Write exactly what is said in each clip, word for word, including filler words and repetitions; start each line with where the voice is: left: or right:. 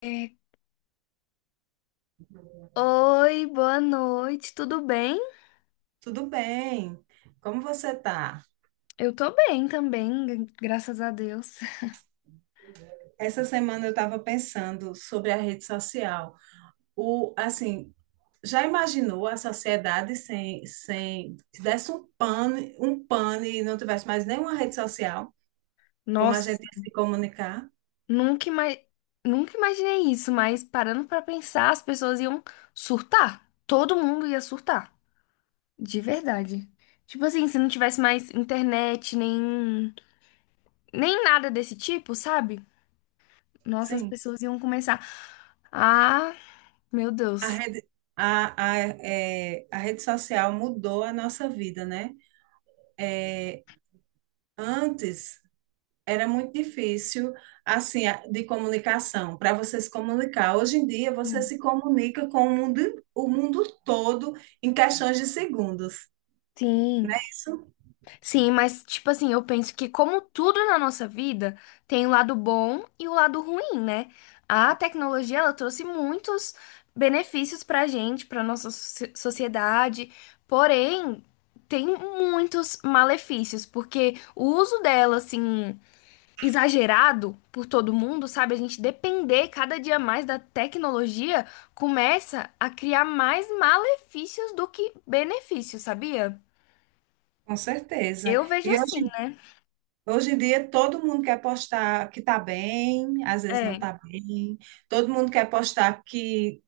left: É. Oi, boa noite, tudo bem?
right: Tudo bem? Como você tá?
left: Eu tô bem também, gra- graças a Deus.
right: Essa semana eu estava pensando sobre a rede social. O, assim, já imaginou a sociedade sem, sem, se desse um pane, um pane e não tivesse mais nenhuma rede social? Como a
left: Nossa,
right: gente ia se comunicar?
left: nunca, ima nunca imaginei isso, mas parando pra pensar, as pessoas iam surtar. Todo mundo ia surtar, de verdade. Tipo assim, se não tivesse mais internet, nem, nem nada desse tipo, sabe? Nossa, as
right: Sim.
left: pessoas iam começar. Ah, meu
right: A
left: Deus.
right: rede, a, a, é, a rede social mudou a nossa vida, né? É, antes era muito difícil, assim, a- de comunicação, para você se comunicar. Hoje em dia, você
left: Sim.
right: se comunica com o mundo, o mundo todo em questões de segundos,
left: Sim.
right: né? Isso,
left: Sim, mas tipo assim, eu penso que como tudo na nossa vida, tem o lado bom e o lado ruim, né? A tecnologia, ela trouxe muitos benefícios pra gente, pra nossa soci- sociedade, porém, tem muitos malefícios, porque o uso dela, assim, exagerado por todo mundo, sabe? A gente depender cada dia mais da tecnologia começa a criar mais malefícios do que benefícios, sabia?
right: com certeza.
left: Eu vejo
right: E
left: assim,
right: hoje,
left: né?
right: hoje em dia, todo mundo quer postar que está bem, às vezes não
left: É.
right: está bem. Todo mundo quer postar que,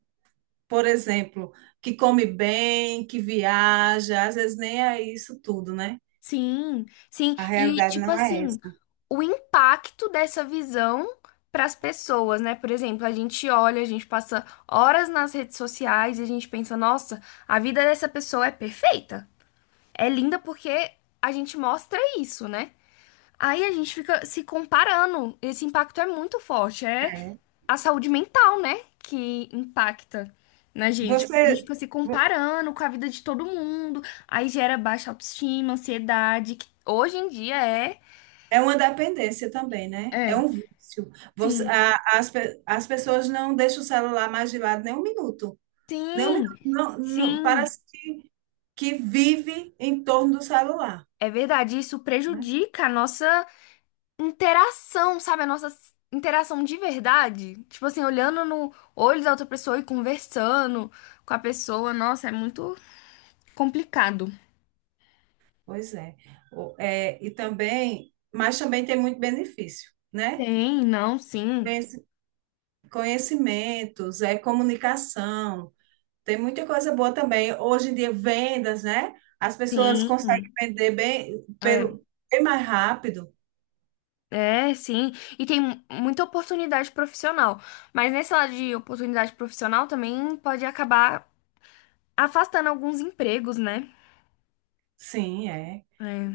right: por exemplo, que come bem, que viaja, às vezes nem é isso tudo, né?
left: Sim, sim.
right: A
left: E,
right: realidade
left: tipo
right: não é
left: assim,
right: essa.
left: o impacto dessa visão para as pessoas, né? Por exemplo, a gente olha, a gente passa horas nas redes sociais e a gente pensa, nossa, a vida dessa pessoa é perfeita. É linda porque a gente mostra isso, né? Aí a gente fica se comparando. Esse impacto é muito forte. É
right: É.
left: a saúde mental, né? Que impacta na gente. Porque a gente
right: Você.
left: fica se comparando com a vida de todo mundo. Aí gera baixa autoestima, ansiedade, que hoje em dia é.
right: É uma dependência também, né? É
left: É,
right: um vício. Você-
left: sim.
right: a- as, pe- as pessoas não deixam o celular mais de lado nem um minuto. Nem um
left: Sim,
right: minuto. Não, não-
left: sim.
right: parece que vive em torno do celular,
left: É verdade. Isso
right: né?
left: prejudica a nossa interação, sabe? A nossa s- interação de verdade. Tipo assim, olhando no olho da outra pessoa e conversando com a pessoa. Nossa, é muito. Complicado.
right: Pois é. O- é, E também, mas também tem muito benefício, né?
left: Tem, não, sim,
right: Conheci- Conhecimentos, é comunicação, tem muita coisa boa também. Hoje em dia, vendas, né? As pessoas
left: sim,
right: conseguem vender bem,
left: é,
right: pelo, bem mais rápido.
left: é, sim. E tem mu- muita oportunidade profissional. Mas nesse lado de oportunidade profissional também pode acabar afastando alguns empregos, né?
right: Sim, é.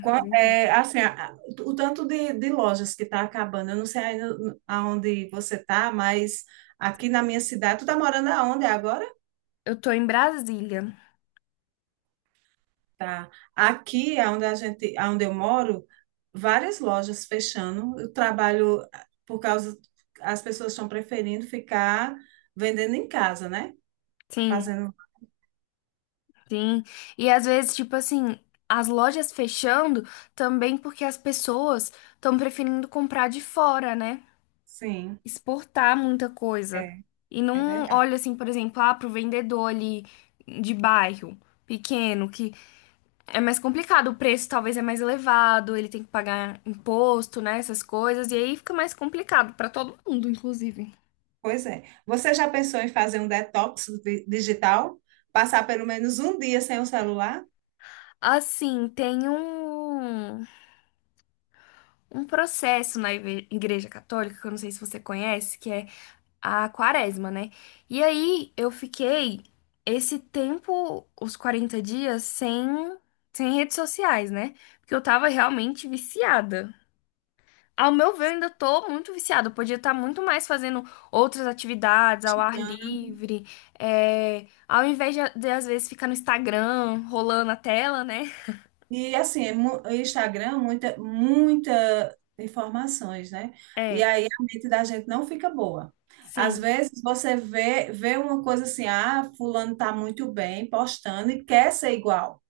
right: Qua- é, assim, a- a- o tanto de, de lojas que está acabando, eu não sei ainda aonde você está, mas aqui na minha cidade, tu está morando aonde agora?
left: Eu tô em Brasília.
right: Tá. Aqui, aonde a gente, aonde eu moro, várias lojas fechando. Eu trabalho ah, por causa, as pessoas estão preferindo ficar vendendo em casa, né?
left: Sim,
right: Fazendo,
left: sim. E às vezes, tipo assim, as lojas fechando também porque as pessoas estão preferindo comprar de fora, né?
right: sim,
left: Exportar muita coisa.
right: é,
left: E
right: é
left: não
right: verdade.
left: olha assim, por exemplo, ah, pro vendedor ali de bairro pequeno, que é mais complicado, o preço talvez é mais elevado, ele tem que pagar imposto, né, essas coisas, e aí fica mais complicado para todo mundo, inclusive.
right: Pois é. Você já pensou em fazer um detox di- digital? Passar pelo menos um dia sem o celular?
left: Assim, tem um, um processo na igre- Igreja Católica, que eu não sei se você conhece, que é a quaresma, né? E aí eu fiquei esse tempo, os quarenta dias, sem, sem redes sociais, né? Porque eu tava realmente viciada. Ao meu ver, eu ainda tô muito viciada. Eu podia estar muito mais fazendo outras atividades ao ar livre, é, ao invés de, de, às vezes, ficar no Instagram, rolando a tela, né?
right: E assim, é mu- o Instagram, muita, muita informações, né? E
left: É,
right: aí a mente da gente não fica boa. Às
left: sim.
right: vezes você vê, vê uma coisa assim, ah, fulano tá muito bem postando e quer ser igual,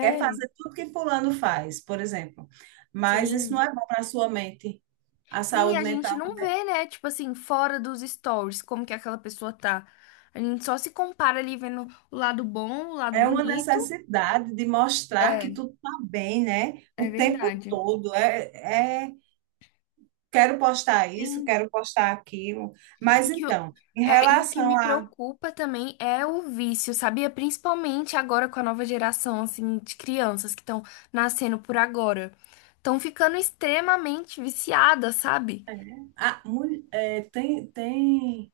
right: quer fazer tudo que fulano faz, por exemplo. Mas isso não
left: sim.
right: é bom para a sua mente. A
left: Sim,
right: saúde
left: a gente
right: mental.
left: não vê, né? Tipo assim, fora dos stories, como que aquela pessoa tá. A gente só se compara ali vendo o lado bom, o lado
right: É uma
left: bonito.
right: necessidade de mostrar que
left: É,
right: tudo está bem, né? O
left: é
right: tempo
left: verdade.
right: todo. É, é, quero postar isso,
left: Sim.
right: quero postar aquilo.
left: E,
right: Mas
left: que o-
right: então, em
left: é, e o que
right: relação
left: me
right: a,
left: preocupa também é o vício, sabia? Principalmente agora com a nova geração, assim, de crianças que estão nascendo por agora. Estão ficando extremamente viciadas, sabe?
right: a mul- é, tem, tem,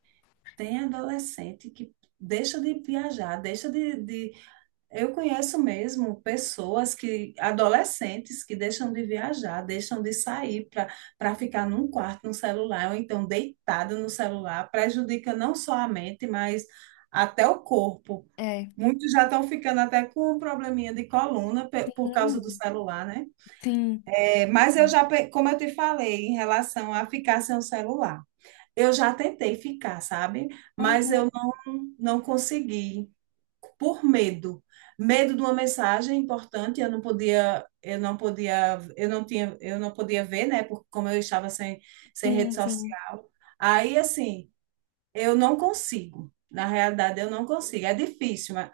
right: tem adolescente que deixa de viajar, deixa de, de eu conheço mesmo pessoas que, adolescentes que deixam de viajar, deixam de sair para para ficar num quarto no celular, ou então deitado no celular, prejudica não só a mente, mas até o corpo.
left: É.
right: Muitos já estão ficando até com um probleminha de coluna pe- por causa do
left: Sim,
right: celular, né?
left: sim.
right: É, mas eu
left: Sim,
right: já, pe- como eu te falei, em relação a ficar sem o celular, eu já tentei ficar, sabe? Mas
left: uhum,
right: eu não consegui por medo. Medo de uma mensagem importante, eu não podia, eu não podia, eu não tinha, eu não podia ver, né? Porque como eu estava sem, sem
left: sim.
right: rede
left: Sim.
right: social. Aí, assim, eu não consigo. Na realidade, eu não consigo. É difícil, mas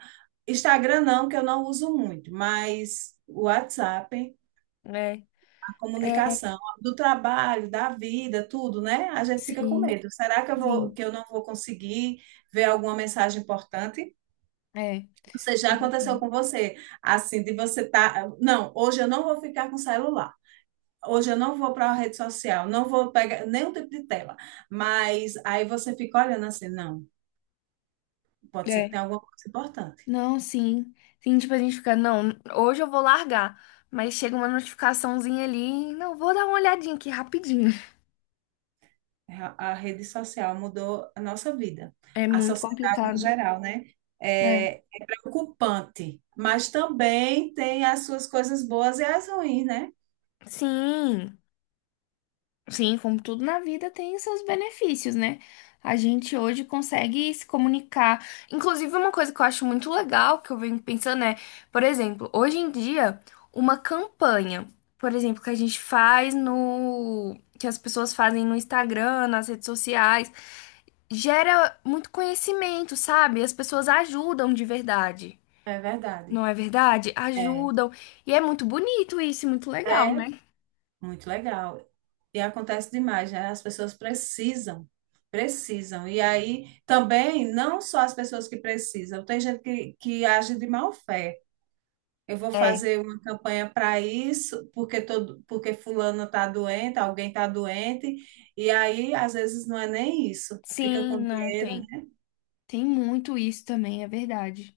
right: Instagram não, que eu não uso muito, mas o WhatsApp,
left: É.
right: a
left: É,
right: comunicação do trabalho, da vida, tudo, né? A gente fica com
left: sim.
right: medo. Será que eu vou,
left: Sim,
right: que eu não vou conseguir ver alguma mensagem importante?
left: é.
right: Você já aconteceu com você, assim, de você tá, não, hoje eu não vou ficar com celular. Hoje eu não vou para a rede social, não vou pegar nenhum tipo de tela. Mas aí você fica olhando assim, não, pode ser que
left: É.
right: tenha alguma coisa importante.
left: Não, sim. Sim, tipo, a gente fica, não, hoje eu vou largar. Mas chega uma notificaçãozinha ali, não, vou dar uma olhadinha aqui rapidinho.
right: A a rede social mudou a nossa vida,
left: É
right: a
left: muito
right: sociedade no
left: complicado.
right: geral, né?
left: É.
right: É, é preocupante, mas também tem as suas coisas boas e as ruins, né?
left: Sim. Sim, como tudo na vida tem seus benefícios, né? A gente hoje consegue se comunicar. Inclusive, uma coisa que eu acho muito legal, que eu venho pensando é, por exemplo, hoje em dia, uma campanha, por exemplo, que a gente faz no. que as pessoas fazem no Instagram, nas redes sociais, gera muito conhecimento, sabe? As pessoas ajudam de verdade.
right: É verdade.
left: Não é verdade?
right: É,
left: Ajudam. E é muito bonito isso, e muito legal,
right: é
left: né?
right: muito legal. E acontece demais, né? As pessoas precisam, precisam. E aí também, não só as pessoas que precisam, tem gente que, que age de má fé. Eu vou
left: É.
right: fazer uma campanha para isso, porque todo, porque fulano está doente, alguém está doente, e aí às vezes não é nem isso, fica
left: Sim,
right: com
left: não
right: dinheiro,
left: tem.
right: né?
left: Tem muito isso também, é verdade.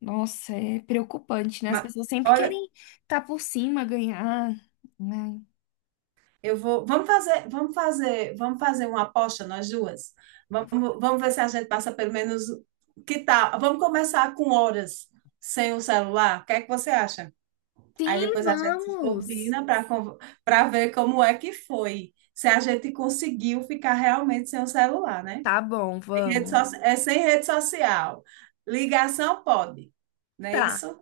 left: Nossa, é preocupante, né? As
right: Mas,
left: pessoas sempre
right: olha,
left: querem estar por cima, ganhar, né?
right: eu vou. Vamos fazer, vamos fazer, vamos fazer uma aposta nós duas. Vamos, vamos ver se a gente passa pelo menos. Que tal? Vamos começar com horas sem o celular. O que é que você acha? Aí
left: Sim,
right: depois a gente
left: vamos.
right: combina para para ver como é que foi. Se a gente conseguiu ficar realmente sem o celular, né?
left: Tá bom,
right: Sem rede so-
left: vamos.
right: é sem rede social. Ligação pode, não é
left: Tá,
right: isso?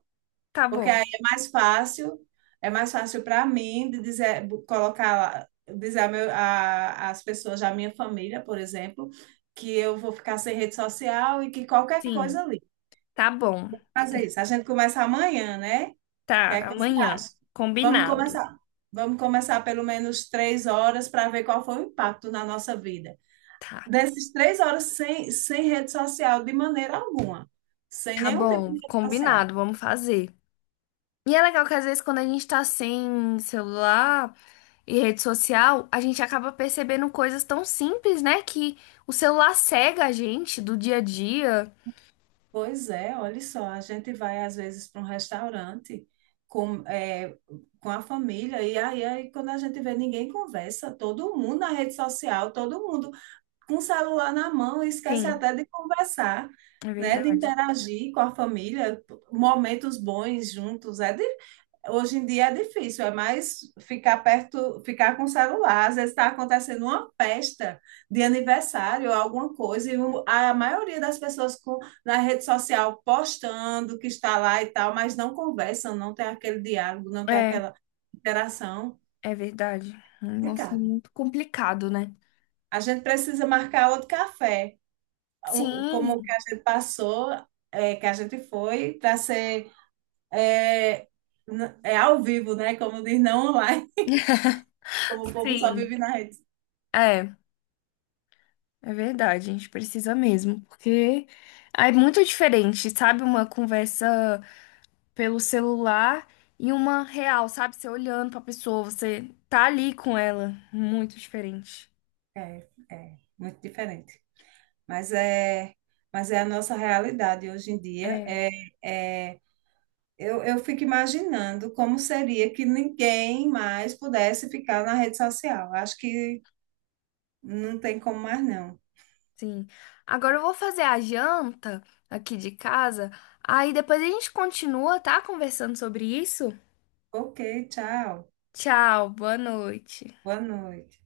left: tá
right: Porque
left: bom.
right: aí é mais fácil, é mais fácil para mim de dizer, bo- colocar, lá- dizer a meu, a, as pessoas da minha família, por exemplo, que eu vou ficar sem rede social e que qualquer
left: Sim,
right: coisa ali.
left: tá bom.
right: Fazer isso. A gente começa amanhã, né? O que
left: Tá,
right: é que você
left: amanhã.
right: acha? Vamos
left: Combinado.
right: começar. Vamos começar pelo menos três horas para ver qual foi o impacto na nossa vida.
left: Tá,
right: Dessas três horas sem, sem rede social de maneira alguma, sem
left: tá
right: nenhum tipo
left: bom,
right: de rede social.
left: combinado, vamos fazer. E é legal que às vezes quando a gente tá sem celular e rede social, a gente acaba percebendo coisas tão simples, né? Que o celular cega a gente do dia a dia.
right: Pois é, olha só, a gente vai às vezes para um restaurante com, é, com a família e aí, aí quando a gente vê ninguém conversa, todo mundo na rede social, todo mundo com o celular na mão, e esquece
left: Sim,
right: até de conversar,
left: é
right: né, de
left: verdade.
right: interagir com a família, momentos bons juntos. É hoje em dia é difícil, é mais ficar perto, ficar com o celular. Às vezes está acontecendo uma festa de aniversário, ou alguma coisa, e o- a maioria das pessoas com, na rede social postando que está lá e tal, mas não conversam, não tem aquele diálogo, não tem
left: É,
right: aquela interação.
left: é verdade. Nossa, é
right: Complicado.
left: muito complicado, né?
right: A gente precisa marcar outro café, um- como
left: Sim,
right: o que a gente passou, é, que a gente foi, para ser é, n- é ao vivo, né? Como diz, não online. Como o povo só
left: sim.
right: vive na rede.
left: É, é verdade. A gente precisa mesmo, porque é muito diferente, sabe? Uma conversa pelo celular e uma real, sabe? Você olhando pra pessoa, você tá ali com ela. Muito diferente.
right: É, é muito diferente. Mas é, mas é a nossa realidade hoje em dia.
left: É,
right: É, é, eu, eu fico imaginando como seria que ninguém mais pudesse ficar na rede social. Acho que não tem como mais, não.
left: sim. Agora eu vou fazer a janta aqui de casa. Aí depois a gente continua, tá? Conversando sobre isso.
right: Ok, tchau.
left: Tchau, boa noite.
right: Boa noite.